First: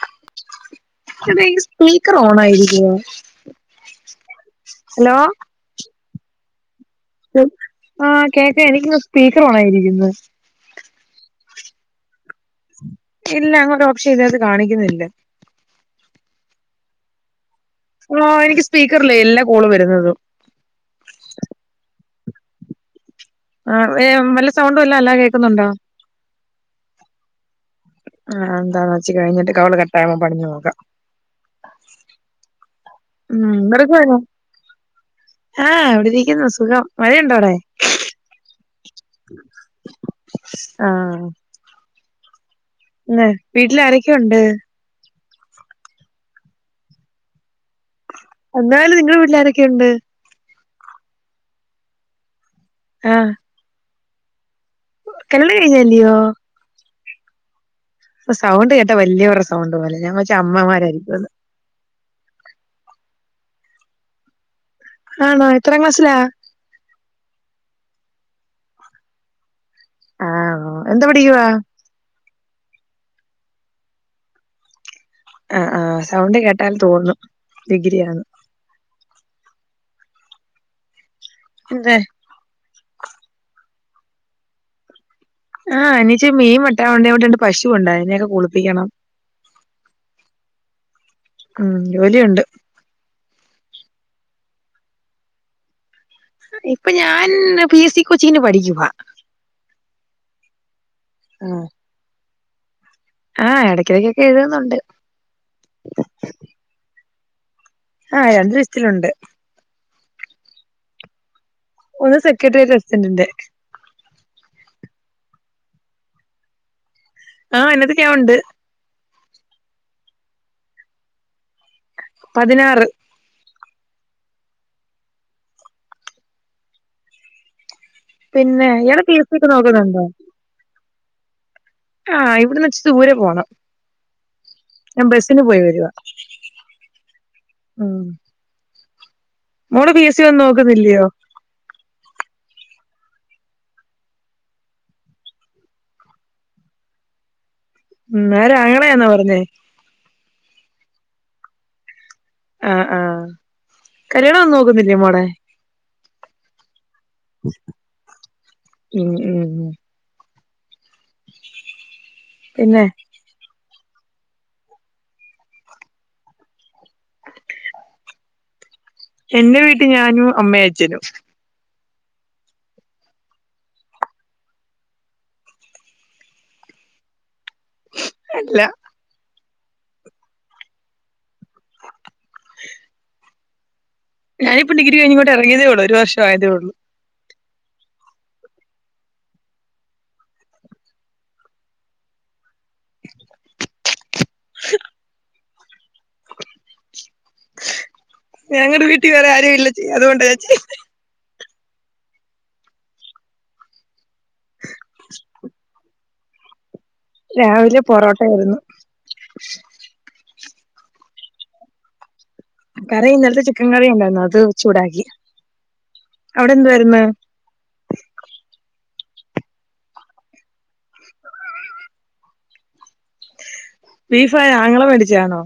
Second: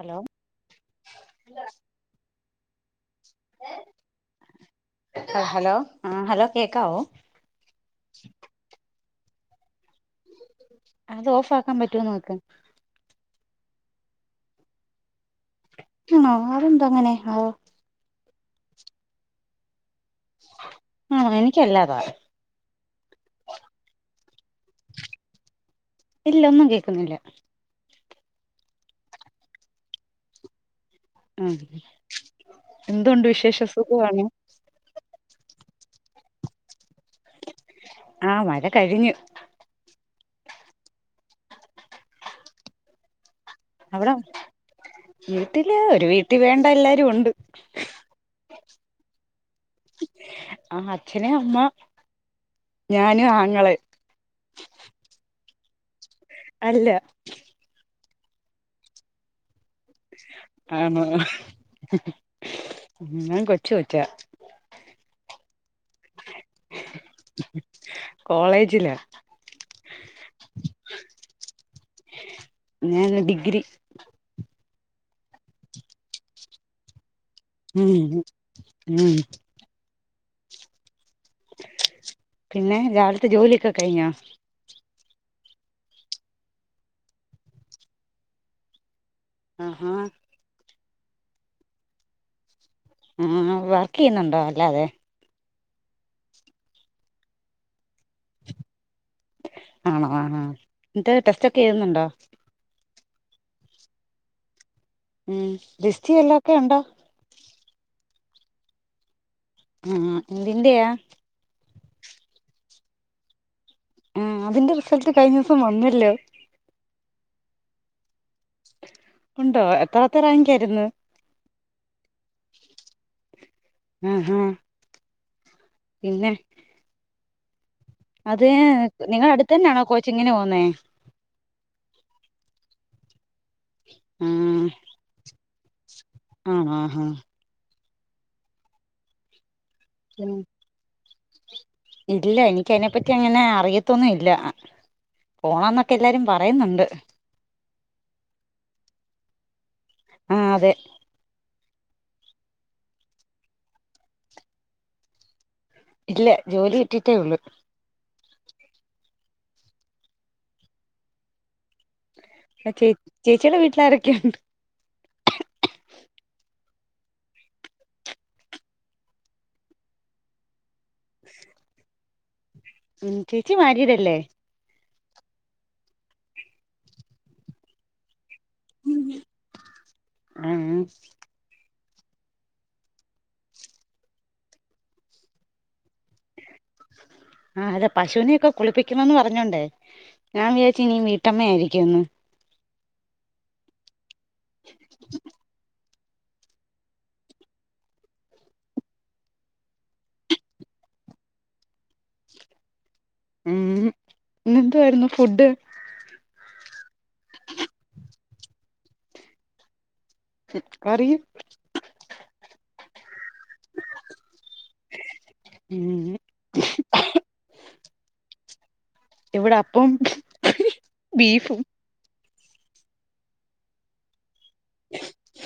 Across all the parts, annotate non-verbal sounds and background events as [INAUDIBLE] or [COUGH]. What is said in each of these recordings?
Hello അതേ ഈ speaker ഓണായി ഇരിക്കുവാ. എ ഹലോ ആഹ് ഹലോ കേക്കാവോ? ആഹ് കേക്കാം എനിക്ക് വടെ സ്പീക്കറോണായിരിക്കുന്ന്. അതോഫാക്കാൻ പറ്റോ ന്നോക്ക് ഇല്ല അങ്ങനൊരു ഓപ്ഷൻ ഇതിനകത്ത് കാണിക്കുന്നില്ല. ഉം ആതെന്താ അങ്ങനെ ആവോ. ഓഹ് എനിക്ക് സ്പീക്കറിലേ എല്ലാ കോളും വരുന്നതും. ആഹ് എനിക്കല്ലാതാ ആഹ് വേം വല്ല സൗണ്ടു അല്ല അല്ലാ കേക്കുന്നുണ്ടോ? ഇല്ല ഒന്നും കേക്കുന്നില്ല. ആഹ് ന്താന്ന്‌ വച്ച് കഴിഞ്ഞിട്ട് കോള് കട്ടായുമ്പ പ്പണിഞ്ഞു നോക്കാ ഉം എന്തുണ്ട് ഉം വിശേഷം സുഗ എന്തെടുക്കുവായിരുന്നു വാണോ? ആഹ് വിടിരിക്കുന്നു സുഖം മഴയുണ്ടോ അവടെ? ആ മഴകഴിഞ്ഞ്. ആഹ് ന്നെ അവിട വീട്ടില് ഒരു വീട്ടി വേണ്ട എല്ലാരു ഉണ്ട് എന്നാലും നിങ്ങളെ വീട്ടിലാരൊക്കെ ഉണ്ട്? ആഹ് അച്ഛന്, അമ്മ, ഞാനു, ആഹ് ആങ്ങളെ കെള്ള് കയിഞ്ഞല്ലിയോ അല്ല പ സൗണ്ട് കേട്ടാ വല്ല്യവറെ സൗണ്ട്പോലെ ആണോ ഞാൻ കൊച്ചു കുറ്റ്യാ ആണോ എത്രാം ക്ലാസിലാ? കോളേജിലാ. ആഹ് ഒ എന്താ പഠിക്കുവാ? ഞാനൊ ഡിഗ്രി ആഹ് ആഹ് സൗണ്ട് കേട്ടാൽ തോന്നും ഉം ഡിഗ്രിയാന്ന് ഉം ഊ ഏന്തേ പിന്നെ രാവിലത്തെ ജോലിയൊക്കെ കഴിഞ്ഞോ ആഹ് എനച്ചി മീൻ വെട്ടാനുണ്ട്, ഇവടെരണ്ടുപശുണ്ട് അതിനെയൊക്കെ കുളിപ്പിക്കണം ആ ഹാ ഉം ജോലിയുണ്ട് ആ വർക്ക് ചെയ്യുന്നുണ്ടോ അല്ലാതെ ഇപ്പൊ ഞാൻ പി എസ് സി കൊച്ചിങ്ങിന് പഠിക്കുവാ ആണോ ആണോ, ന്നിട്ട്ടെസ്റ്റ്‌ഒക്കെ എഴുതുന്നുണ്ടോ ആഹ് ഇടയ്ക്കിടക്കൊക്കെ എഴുതുന്നുണ്ട് ഉം ദിസ്റ്റി എല്ലാം ഒക്കെ ഉണ്ടോ ആ രണ്ട് ലിസ്റ്റിലുണ്ട് ആ എന്തിന്റെയാ ഒന്ന് സെക്രട്ടേറിയേറ്റ് പ്രസിഡന്ണ്ട് ആ അതിന്റെ റിസൾട്ട് കഴിഞ്ഞീസം വന്നല്ലേ ആഹ എന്നത്തൊക്കെ നൻ ഉണ്ട് ഉണ്ടോ എത്രത്തെ റാങ്ക് ആയിരുന്നു പതിനാറ് ആഹ് അഹ്‌ പിന്നെ അത് പിന്നെ ഇയാള് പി എസ് സി ഒക്കെ നിങ്ങലാടുതെന്നെയാണോ നോക്കുന്നുണ്ടോ കോച്ചിങ്ങിന്പോവുന്നെ ആഹ് ഇവിടെന്ന് ഇച്ചു ദൂരെ പോണം ആഹ് ഞാൻ ബസിന് പോയി വരുവാ ആണേ ആഹ ആഹ് മോൾ ബി എസ് സി ഒന്നും നോക്കുന്നില്ലയോ ഇല്ല എനിക്ക അതിനെപ്പറ്റി അങ്ങനെ അറിയത്തൊന്നും ഇല്ല പോണം എന്നൊക്കെ എല്ലാരും പറയുന്നുണ്ട് ഉം നേരെ അങ്ങളയാണോ പറഞ്ഞെ ആ അതെ ആഹ് ആഹ് കല്യാണം ഒന്നു നോക്കുന്നില്ലേ മോളെ ഇല്ല. ജോലി കിട്ടിയിട്ടേ ഒള്ളൂ. ഉം ഉം. [INAUDIBLE] [UNINTELLIGIBLE] പിന്നെ ചേച്ചീടെ വീട്ടിലാരൊക്കെയുണ്ട്? എന്റെ വീട്ടിൽ ഞാനും അമ്മയയച്ഛനും. [INAUDIBLE] ഉം. ചേച്ചി മാരീടല്ലേ? അല്ല. ഉം. ഞാനിപ്പ ഡിഗ്രികഴിഞിങ്ങോട്ടറങ്ങിയതേ ഒള്ളൂ. ഒരു വർഷ ആയതേഒള്ളൂ. ആഹ്. അല്ല പശുനെക്കെ കുളിപ്പിക്കുന്നു പറഞ്ഞോണ്ടേ. ഞാൻ വിചാച്ച് നീ വീട്ടമ്മയായിരിക്കുംന്ന്. [INAUDIBLE] ഞങ്ങടെ വീട്ടിൽ വേറെ ആരും ഇല്ലേച്ചീ. അതോണ്ടാ ഞാൻ ചെയ്ധേ ഉം. ഇന്നെന്തുവായിരുന്നു ഫുഡ്? രാവിലെ പൊറോട്ടയാരുന്നു. കറിയോ? കറി ഇന്നലത്തെ ചിക്കൻ കറി ഉണ്ടായിരുന്നു, അത് ചൂടാക്കി. ഉം അവിടെ എന്തു വായിരുന്നു? ഇവിടെ അപ്പം ബീഫും. ബീഫാരാ ആങ്ങളെ മേടിച്ചയാന്നോ?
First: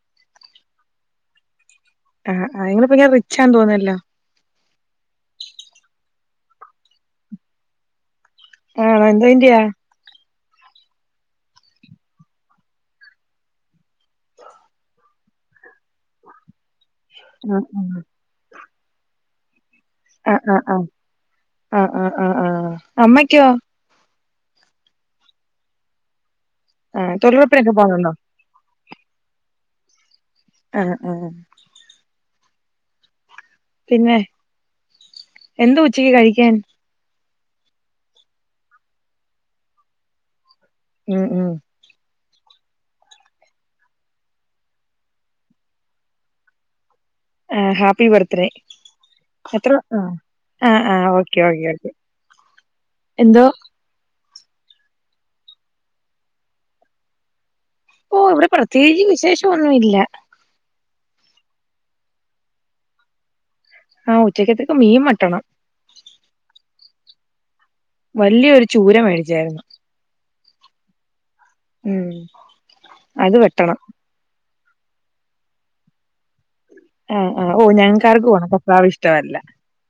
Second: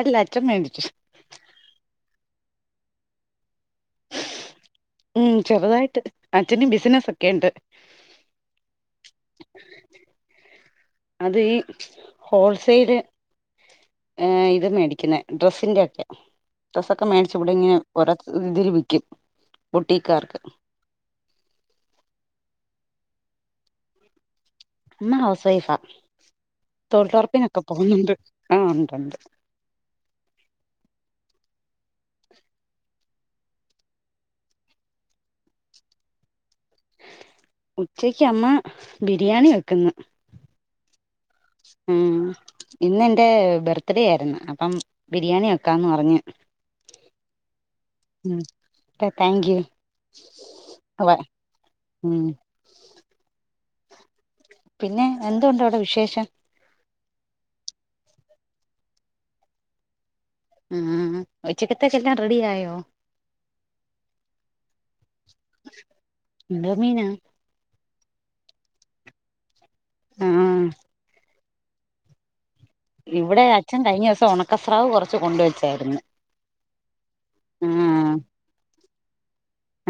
അല്ല അച്ഛൻ മേടിച്ചു ആഹ് ആഹ് നിങ്ങള് പിന്നെ റിച്ചാന്ന് തോന്നുന്നല്ലോ? ഉം ചെറുതായിട്ട്. അച്ഛന് ബിസിനസ്സക്കെയിണ്ട്. ആണോ? എന്തേന്റയാ? അത് ഈ ഹോൾസെയില്. ഇത് മേടിക്കുന്ന. ഡ്രസ്സിന്റെ ഒക്കെ. ഡ്രസ്സൊക്കെ മേടിച്ച് ആഹ് ഇവിഡിങ്ങ് ഓരോ ഇതില് വിക്കും. ആഹ് ആഹ് ആഹ് ആഹ ആഹ് ആഹ് ആഹ് അമ്മക്കോ? അമ്മ ഹൗസ് വൈഫാ. ആഹ് തൊഴിലൊറപ്പിനൊക്കെ തൊഴിലുറപ്പിനൊക്കെ പോന്നുണ്ടോ പോന്നുണ്ട്. ആ ഉണ്ട്‌ ഉണ്ട്. ആഹ് ആഹ് പിന്നെ? എന്താ ഉച്ചയ്ക്ക് കഴിക്കാൻ? ഉച്ചക്ക് അമ്മ ബിരിയാണി വെക്കുന്നു. ഉം ഉം. ഉം ഇന്നെന്റെ ബർത്ത്ഡേ ആയിരുന്നു. അപ്പം ബിരിയാണി വക്കാന്ന് പറഞ്ഞ് ആഹ് happy birth um day. Thank you അത്ര? ആഹ് ആഹ് ആഹ് ഓക്കെ ഓക്കെ ഓകെ ഉം എന്തോ? പിന്നെ എന്തുണ്ടവിടെ വിശേഷം? ഓ ഇവിടെ പ്രത്യേകിച്ച് വിശേഷംന്നുല്ല. മ് ഉച്ചയ്ക്കത്തേക്കെല്ലാം റെഡിയായോ? ആഹ് ഉച്ചയ്ക്കത്തേക്ക് മീൻ വെട്ടണം. എന്തോ മീനാ? വല്ല്യയൊരു ചൂര മേടിച്ചായിരുന്നു. ആഹ് ഉം. അത് ഇവിടെ വെട്ടണം അച്ഛൻ കഴിഞ്ഞസം ഉണക്കസ്രാവ് കുറച്ച് കൊണ്ടുവെച്ചാരുന്ന് ആഹ് ആഹ് ഓ ഞങ്ങക്കാർക്കും ഒണക്ക സ്രാവ് ഇഷ്ടല്ല.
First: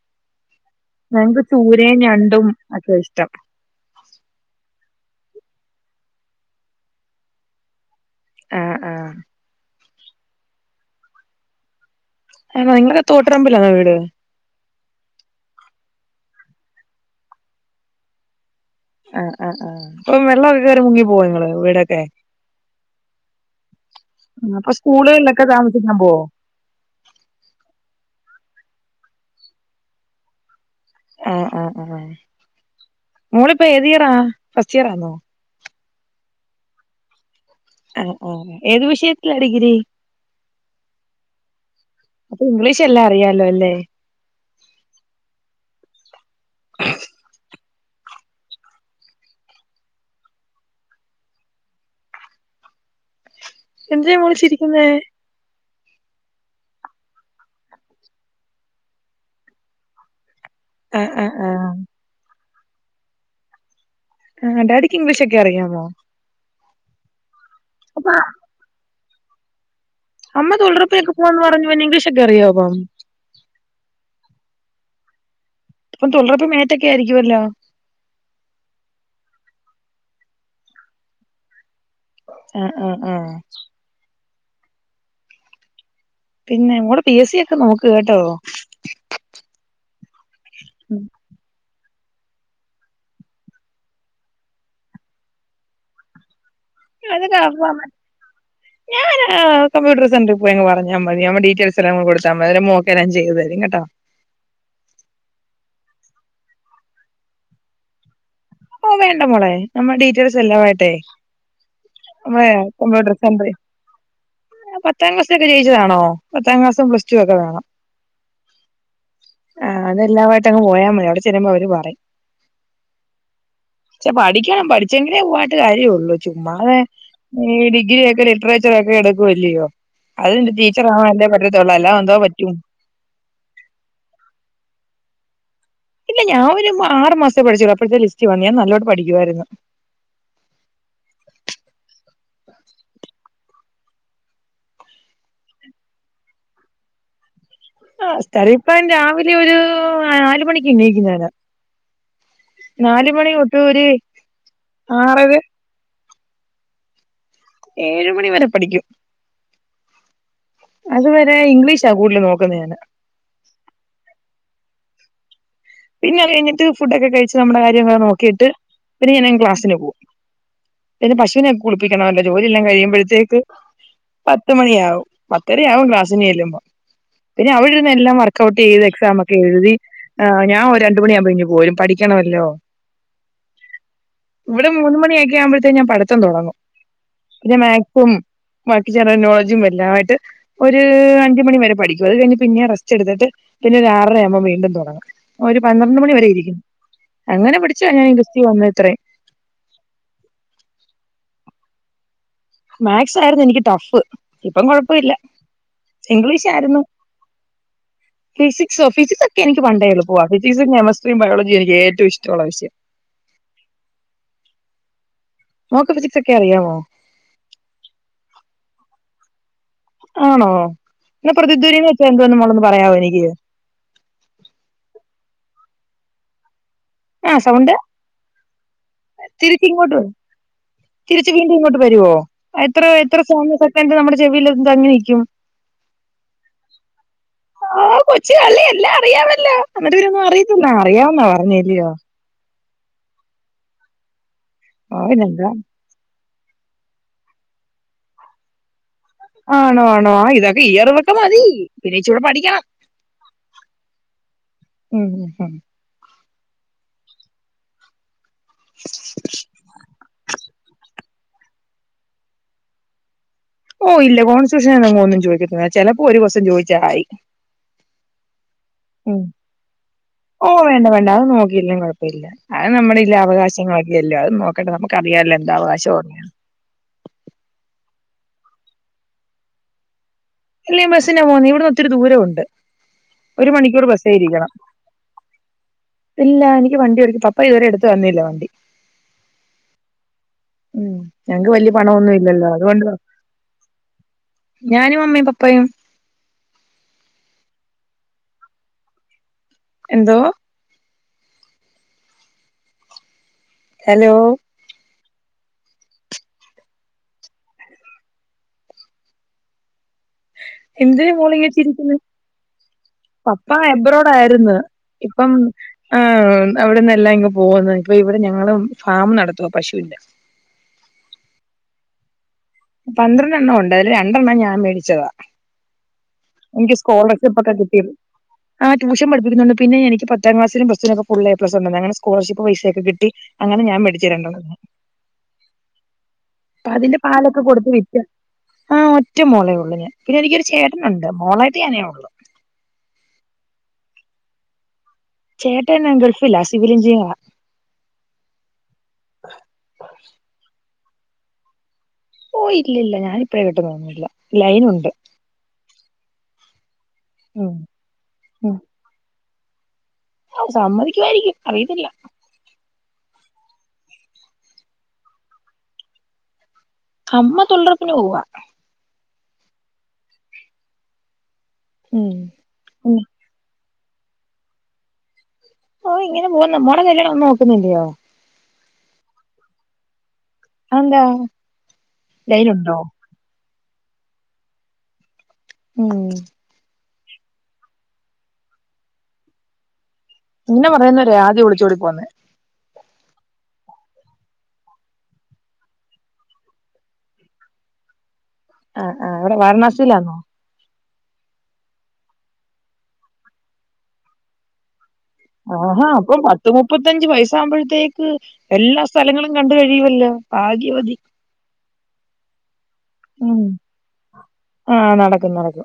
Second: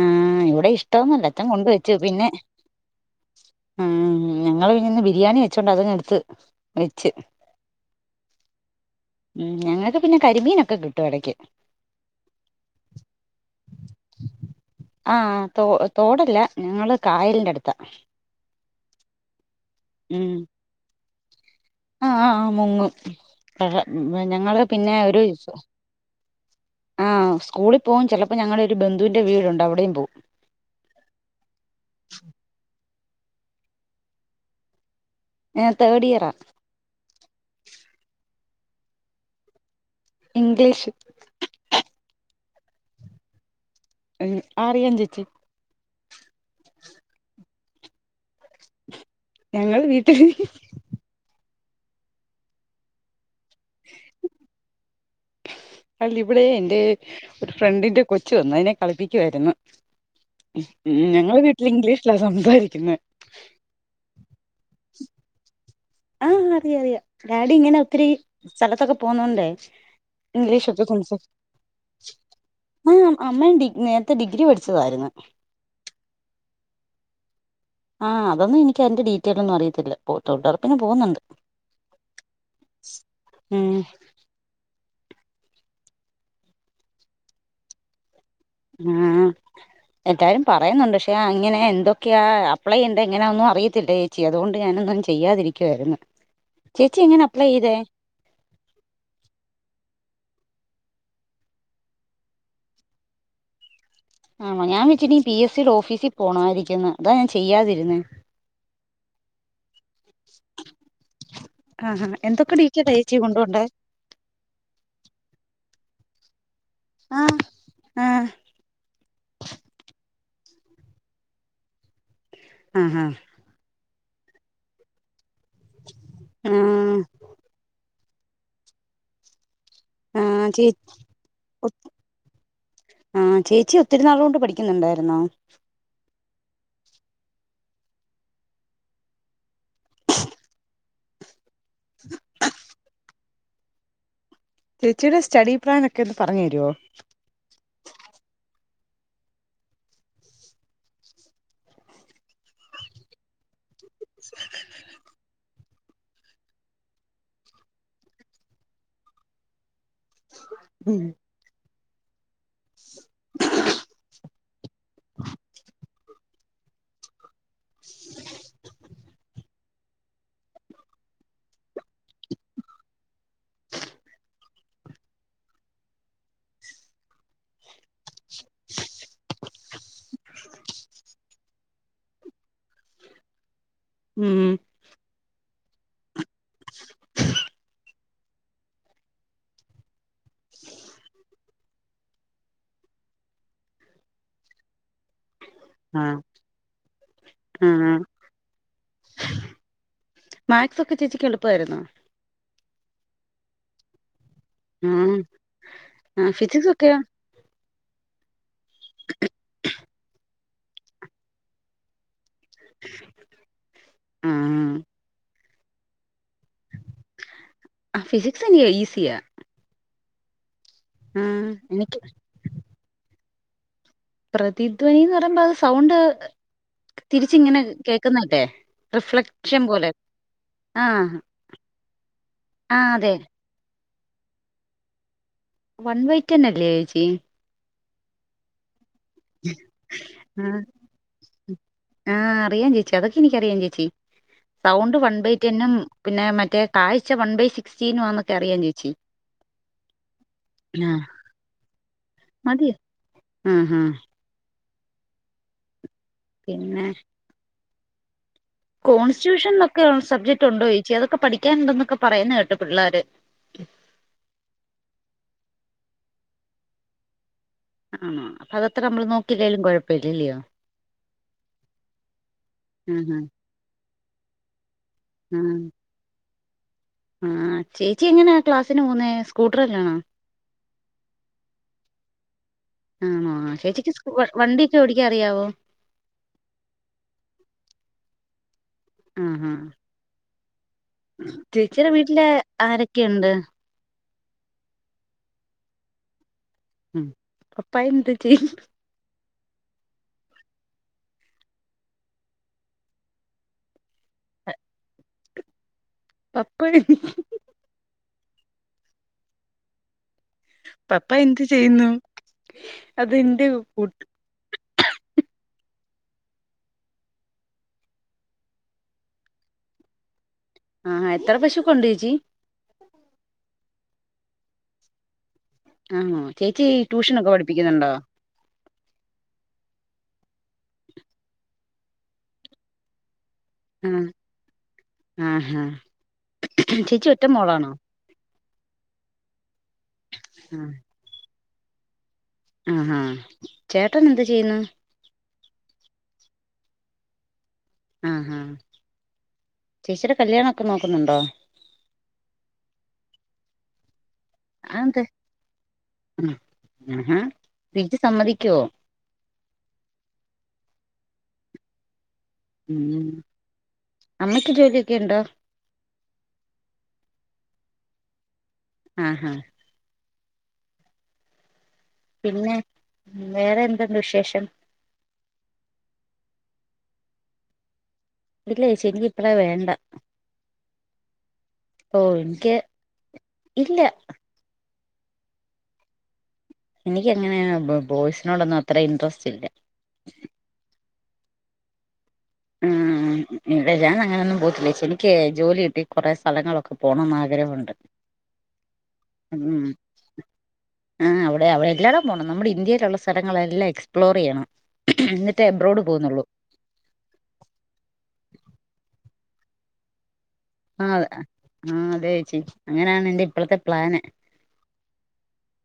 ആഹ് ഇവിടെ ഇഷ്ടോന്നല്ല അച്ഛൻ കൊണ്ട്‌വെച്ചു ചൂരയും പിന്നെ ഞണ്ടും ഒക്കെ ഇഷ്ടം ഉം ഞങ്ങള് പിന്നിന്ന് ബിരിയാണി വെച്ചോണ്ട് അതങ്ങ് എടുത്ത് വെച്ച്. ആ ആ ഉം ഞങ്ങക്ക് പിന്നെ കരിമീനൊക്കെ കിട്ടും എടക്ക്. ആണോ നിങ്ങടെ തോട്ട് രമ്പിലാന്നോ വീട് ആഹ് തോ തോടല്ല ഞങ്ങള് കായലിന്റെ അടുത്താ ആഹ് ആഹ് ആഹ് അപ്പം ഉം വെള്ളം ഒക്കെക്കേറി മുങ്ങി പോവോ നിങ്ങള് വീടെ ആഹ് ആഹ് മുങ്ങും ആ, ഞങ്ങള് അപ്പൊ പിന്നെ ഒരു സ്കൂളുകളിലൊക്കെ ഇസം താമസിക്കാൻ പോവോ ആഹ് സ്കൂളി പോവും ചെലപ്പോ ഞങ്ങളെരു ബന്ധുവിന്റെ വീടുണ്ട് അവിടെയും പോവും ആഹ് ആഹ് ആഹ് മോളിപ്പോ ഏതിയറാ ഫസ്റ്റ് ഇയർ ആന്നോ ഞാൻ തേഡ് ഇയറാ ആഹ് ആഹ് ഏത് വിഷയത്തിലാ ഡിഗ്രി ഇംഗ്ലീഷ് അപ്പൊ ഇംഗ്ലീഷെല്ലാം അറിയാലോ അല്ലേ. ഉം അറിയാം ചേച്ചി ഞങ്ങള് വീട്ടില് എന്തിനാ മോള് ചിരിക്കുന്നേ അല്ല ഇവിടേ എന്റെ ഒരു ഫ്രണ്ടിന്റെ കൊച്ചു വന്നു അതിനെ കളിപ്പിക്കുവായിരുന്നു. ആ ഉം ആ ഞങ്ങള് ആ വീട്ടില് ഇംഗ്ലീഷിലാ സംസാരിക്കുന്നെ. ആഹ് ഡാഡിക്ക് ഇംഗ്ലീഷൊക്കെ അറിയാമോ? ആഹ് അറിയാ അറിയാം. ഡാഡി ഇങ്ങനെ ഒത്തിരി അപ്പൊ സ്ഥലത്തൊക്കെ പോവ്ന്നോണ്ടേ. അമ്മ ഇംഗ്ലീഷൊക്കെ തൊഴിലുറപ്പിനൊക്കെ പോവാന്ന് പറഞ്ഞു പിന്നെ ഇംഗ്ലീഷ് ഒക്കെ [UNINTELLIGIBLE] അറിയോ അപ്പം ആഹ് അമ്മയും ഡി നേ ത്തെ ഡിഗ്രി പഠിച്ചതായിരുന്ന്. ഇപ്പം തൊഴിലൊറപ്പി മേറ്റൊക്കെ ആയിരിക്കുവല്ലോ. ആഹ് അതൊന്നും എനിക്ക് അയിന്റെ ഡീറ്റെയിലൊന്നും അറിയത്തില്ല പോ തൊഴിലൊറപ്പിന് പോവുന്നുണ്ട്. ആഹ് ആഹ് ആഹ് ഉം പിന്നെ മോള് പി എസ് സി ഒക്കെ നോക്ക് കേട്ടോ. ആഹ് എല്ലാരും പറയന്നൊണ്ട് പക്ഷെ അങ്ങനെയാ എന്തൊക്കെയാ അപ്ലൈ ചെയ്യണ്ടേ എങ്ങനാനൊന്നും അറിയത്തില്ലേ ച്ചി അതുകൊണ്ട് ഞാനൊന്നും ചെയ്യാതിരിക്കുവായിരുന്ന്. അത് കാര്ണവാന്നേ ഞാന് കമ്പ്യൂട്ടർ സെന്ററി പോയങ്ങ് പറഞ്ഞാ മതി നമ്മ ഡീറ്റയിൽസ് എല്ലാം കൂടെ കൊടുത്താ മതി അവര് മോക്കെല്ലാം ചെയ്തുതരും കേട്ടോ. ആണോ. ഞാൻ വിചാരിച്ച് ഇനി പി എസീടെ ഓഫീസി പോണവായിരിക്കുംന്ന്. അതാ ഞാൻ ചെയ്യാതിരുന്നേ. ഓഹ് വേണ്ട മോളെ നമ്മുടെ ഡീറ്റെയിൽസ് എല്ലാവായിട്ടെ ആഹാ നമ്മളെ എന്തൊക്കെ ഡീറ്റെയിലാ കമ്പ്യൂട്ടർ ചേച്ചി സെൻ്ററി കൊണ്ടുപോണ്ടേ പത്താം ക്ലാസ്സിലൊക്കെ ജയിച്ചതാണോ പത്താം ക്ലാസ്സും പ്ലസ് ടു ഒക്കെ ആഹ് വേണം. ആഹ് അതെല്ലാവായിട്ടങ്ങ് പോയാ മതി അവിടെ ചെല്ലുമ്പോ അവര് പറയും. ആഹ് ഹാ ച്ചെ പഠിക്കണം പഠിച്ചെങ്കിലേ പോയിട്ട് കാര്യ ഉള്ളൂ ആഹ് ചുമ്മാതേ ഈ ഡിഗ്രിയൊക്കെ ലിറ്ററേച്ചർ ഒക്കെ എടുക്കുവല്ലയോ ആഹ് അതിന്ണ്ട് ചേ ടീച്ചർ ആവാനല്ലേ പറ്റത്തൊള്ളൂ അല്ലാതെന്തോ പറ്റും. ആഹ് ചേച്ചി ഒത്തിരി നാളുകൊണ്ട് പഠിക്കുന്നുണ്ടായിരുന്നോ. ഇല്ല ഞാ ഒരു ആറ് മാസേ പഠിച്ചൊള്ളൂ അപ്പഴ്ത്തെ ലിസ്റ്റി വന്ന്. ഞാൻ നല്ലോട്ട് പഠിക്കുവായിരുന്ന്. ചേച്ചീടെ സ്റ്റഡി പ്ലാൻ ഒക്കെ ഒന്ന് പറഞ്ഞു തരുവോ? ആഹ് സ്റ്റഡി പ്ലാൻ രാവിലെ ഒരു നാല് മണിക്ക് ഇണീക്കും ഞാന്. നാല് മണി തൊട്ട് ഒര് ആറര ഏഴ് മണി വരെ പഠിക്കും. അതുവ രേ ഇംഗ്ലീഷാ കൂടുതല് നോക്കുന്നത് ഞാന്. പിന്നെ അത് കയ്ഞ്ഞിട്ട് ഫുഡൊക്കെ കഴിച്ച് നമ്മടെ കാര്യങ്ങൾ നോക്കീട്ട് പിന്നെ ഞാനങ്ങു ക്ലാസിന് പോവും. പിന്നെ പശുവിനെ ഒക്കെ കുളിപ്പിക്കണോല്ലോ ജോലിയെല്ലാം കഴിയുമ്പഴ്ത്തേക്ക് പത്ത് മണിയാവും. പത്തെരയാവും ക്ലാസ്സിന് ചെല്ലുമ്പം. പിന്നെ ഔട്ന്നെല്ലാം വർക്കഔട്ട് ചെയ്ത് എക്സാമൊക്കെ എഴുതി ഞാൻ ഒര് രണ്ടു മണിയാവുമ്പൊ ഇങ് പോരും. പഠിക്കണ്വല്ലോ. ഉം ഇവിടെ മൂന്ന് മണിയൊക്കെ ആവുമ്പഴത്തേനും ഞാൻ പഠിത്തം തൊടങ്ങും. പിന്നെ മാക്സും. ബാക്കി ജനറൽനോളജും എല്ലായിട്ട്. ഒരു അഞ്ച് മണി വരെ പഠിക്കും അത് കഴിഞ്ഞ് പിന്നെ റെസ്റ്റ് ഇടുത്തിട്ട് പിന്നെ ഒരു ആറര ആകുമ്പ വീണ്ടും തൊടങ്ങും ഒരു പന്ത്രണ്ട് മണി ആഹ് വരെ ഇരിക്ക്യും. അങ്ങനെ പഠിച്ചാ ആഹ് ഞാൻ ഈ ലിസ്റ്റീ വന്നത്രെ. മാക്സൊക്കെ ചേച്ചിക്ക് എളുപ്പമായിരുന്നോ മാക്സ് ആയിരുന്നു എനിക്ക് ടഫ്. ഇപ്പം കൊഴപ്പില്ല ആഹ് ആഹ് ഫിസിക്സ് ഇംഗ്ലീഷായിരുന്നു ഒക്കെയോ ഫിസിക്സോ ഫിസിക്സൊക്കെ എനിക്ക് ക് പണ്ടേ എളുപ്പവാ ഫിസിക്സും കെമസ്ട്രിയും ബയോജിയും എനിക്ക് ഏറ്റവും ഇഷ്ടുള്ള വിഷയം ആ മോക്ക് ഫിസിക്സൊക്കെ അറിയാവോ ആ ഫിസിക്സ് എനിക്ക് ഈസിയാ ആണൊ. എന്ന ആഹ് പ്രതിധ്വനി ന്ന് എനിക്ക് വെച്ചാ എന്തോന്നാ മോളൊന്ന് പറയാമോ എനിക്ക് പ്രതിധ്വനി ഇന്ന് പറയുമ്പോ അത് സൗണ്ട് തിരിച്ച ആ പ.. കേക്ക്ങ്ങനെ സൗണ്ട് കേൾക്കുന്നല് െ റിഫ്ലക്ഷൻ പോലെ തിരിച്ചിങ്ങോട്ട് വരും ആഹ് തിരിച്ച് വീണ്ടും ഇങ്ങോട്ട് വരരോഎത്ര ആഹ് അതെ എത്ര സമയം സെക്കണ്ട് നമ്മുടെ ചെവില് എ തങ്ങി നിക്കും വൺ വെടെൻ അല്ലേച്ചി. ആ കൊച്ചുകള്ളി എല്ലാം അറിയാമല്ലോ. എനിട്ട് പിന്നെ ഒന്നും അറിയത്തില്ല ആ അറിയാവന്നാ പറഞ്ഞല്ലയോ ആ അറിയാ... പരി ചേച്ചി അതൊക്കെ എനിക്കറിയാാം ചേച്ചി സൗണ്ട് ആ വൺ ബൈ പിന്നെന്താ ടെന്നും പിന്നെ മറ്റെ കാഴ്ച വൺ ബൈ സിക്സ്റ്റീനന്നൊക്കെ അറിയം ചേച്ചി ആണോ ആണോ ആ ഇതൊക്കെ ആഹ് ഈയറ്റ്റ്വെക്കെ മതി പിന്നേ ഇച്ചിടെ പഠിക്കണം. മതി ആഹ് ആഹ് ഉം പിന്നെ കോൺസ്റ്റസ്റ്റിറ്റ്യൂഷനൊക്കെ സബ്ജക്റ്റ് ഉണ്ടോ ഏച്ചി അതൊക്കെ പഠിക്കാനുണ്ടന്നൊക്ക പ പറയുന്നത് കേട്ടെ പിള്ളേര് ഓ ഇല്ല കോൺസ്റ്റിറ്റ്യൂഷൻ ഒന്നും ചോദിക്കില്ല ചെലപ്പോ ഒരു കോസ്റ്റൈൻ ചോയിച്ചാലായി ആണോ അപ്പൊ അതത്ര നമ്മള് ഉംഉം. നോക്കില്ലേലും കുഴപ്പമില്ലല്ലയോ വേണ്ട വേണ്ട അത് നോക്കില്ലേം കൊഴപ്പല്ല. അത് നമ്മുള് ഇല്ല ആഹ് അവകാശങ്ങളൊക്കെ അല്ലെ. അത്. നോക്കട്ടെ ' നമുക്ക് അറിയാല്ലോ എന്ത അവകാശം ഓങ്ങിയാണ് ആ ചേച്ചി എങ്ങനെയാ ക്ലാസ്സിന് പോന്നേ സ്കൂട്ടർന്നാണോ ലൈൻ ബസ്റ്റാണ് ബസ്സിനെ പോകുന്നെ ഇവിടെന്ന് ഒത്തിരി ദൂരംണ്ട് ആണോ ചേച്ചിക്ക് സ്കു വണ്ടിയൊക്കെ ഓടിക്ക അറിയാവോ ഇല്ല എനിക്ക് വണ്ടി ഓടിക്കാൻ പപ്പ ഇതുവരെ എടുത്ത് തന്നില്ല വണ്ടി ആ ആ ഉം ഞങ്ങക്ക് വല്യ വീട്ടില് പണൊന്നുംല്ലല്ലോ അതുകൊണ്ട് ആരൊക്കെയുണ്ട് ഞാനും അമ്മയും പപ്പയും. ഉം പപ്പായെന്തറ്റി. എന്തൊ ഹലൊ. പപ്പഴ് പപ്പ എന്തിന് മോള്. എന്ത് ചെയ്യുന്നു അങ്ങെനെചിരിക്കുന്നെ. അതെന്റെ പപ്പാ കൂട്ട് എബ്രോടായിര്ന്ന്. ഇപ്പം ആ അവിടെന്നല്ലാം ഇങ് പോന്നു. ഇപ്പൊ ഇവിടെ ഞങ്ങള് ഫാമ് നടത്തുവാ പശുവിന്റെ ആ എത്ര പശൊക്കണ്ട് ചേച്ചി. പന്ത്രണ്ടെണ്ണം ഉണ്ട്. അതില് രണ്ടെണ്ണം ഞാൻ മേടിച്ചതാ.. ആണോ ചേച്ചി എനിക്ക് ട്യൂഷനൊക്കെ സ്കോളർഷിപ്പൊക്കെ പഠിപ്പിക്കുന്നുണ്ടോ കിട്ടിയപ്പൊ ആ ട്യൂഷൻ പഠപ്പിക്കുന്നുണ്ട് പിന്നെനിക്ക് പത്താം ക്ലാസും പ്ലസ് ടുനൊക്കെ ഫുൾ പ്ലസ് ഉണ്ട് അങ്ങനെ സ്കോളർഷിപ്പ് പൈസയൊക്കെ കിട്ടി അങ്ങനെ ഞാൻ ആഹ് മേടിച്ചു രണ്ടെണ്ണം ആഹാ അപ്പ അതിന്റെ ചേച്ചി പാല ഒറ്റ കൊടുത്ത് മോളാണോ വിറ്റു ആ ഒറ്റ മോളേ ഉള്ളൂ ഞാൻ പിന്നെനിക്കൊരു ആഹ് ചേട്ടനുണ്ട് മോളായിട്ട് ഞാനേ ഉള്ളു ആഹാ ചേട്ടൻ എന്ത് ചെയ്യുന്നു ചേട്ടൻ ഗൾഫിലാ സിവിൽ എഞ്ചിനിയറാ ആഹാ ചേച്ചിയുടെ കല്യാണം ഒക്കെ നോക്കുന്നുണ്ടോ? ഓ ഇല്ലില്ല ഞാനിപ്പഴേ കെട്ടുന്നൊന്നില്ല അതെന്തേ ആഹ് ആഹാ ഉം വീട്ടിൽ സമ്മതിക്കോ ഓഹ് സമ്മതിക്കുവായിരിക്കും അറിയത്തില്ല ഉം അമ്മയ്ക്ക് ജോലിയൊക്കെ ഉണ്ടോ അമ്മ തൊഴിലുറപ്പിന് പോവാ ആഹാ ഉം പിന്നെ ഉം വേറെ എന്തുണ്ട് വിശേഷം ഓ ഇങ്ങനെ പോകുന്നു മോടെ കല്യാണം ഒന്നും നോക്കുന്നില്ലയോ വീട്ടിൽ ചോയ്ച്ച് എനിക്ക് ഇപ്പഴേ വേണ്ട അതെന്താ ഓഹ് എനിക്ക് ലൈനുണ്ടോ ഇല്ല ഉം എനിക്കങ്ങനെ ബോയ്സിനോടൊന്നും അത്ര ഇൻട്രസ്റ്റ് ഇല്ല ഇങ്ങനെ പറയുന്നവരാ ആദ്യം ഒളിച്ചോടി പോവുന്നേ ഉം ഇല്ല ഞാൻ അങ്ങനെയൊന്നും പോയിട്ടില്ല എനിക്ക് ജോലി കിട്ടി കൊറെ സ്ഥലങ്ങളൊക്കെ പോകണന്ന് ആഗ്രഹണ്ട് ആഹ് ആഹ് എവിടെ ഉം വാരണാസിയിലാന്നോ ആ അവിടെ അവിടെ എല്ലായിടവും പോണം നമ്മുടെ ഇന്ത്യയിലുള്ള സ്ഥലങ്ങളെല്ലാം എക്സ്പ്ലോർ ചെയ്യണം എന്നിട്ടേ അബ്രോഡ് ആഹാ അപ്പം പോകുന്നുള്ളൂ പത്ത് മുപ്പത്തഞ്ച് വയസ്സാകുമ്പളത്തേക്ക് എല്ലാ സ്ഥലങ്ങളും കണ്ട് കഴിയുവല്ലോ ആഹ് ഭാഗ്യവതി അ ആഹ് അതെ ചേച്ചി അങ്ങനെയാണ് എന്റെ ഉം ഇപ്പഴത്തെ പ്ലാന് ആഹ് നടക്കും നടക്കും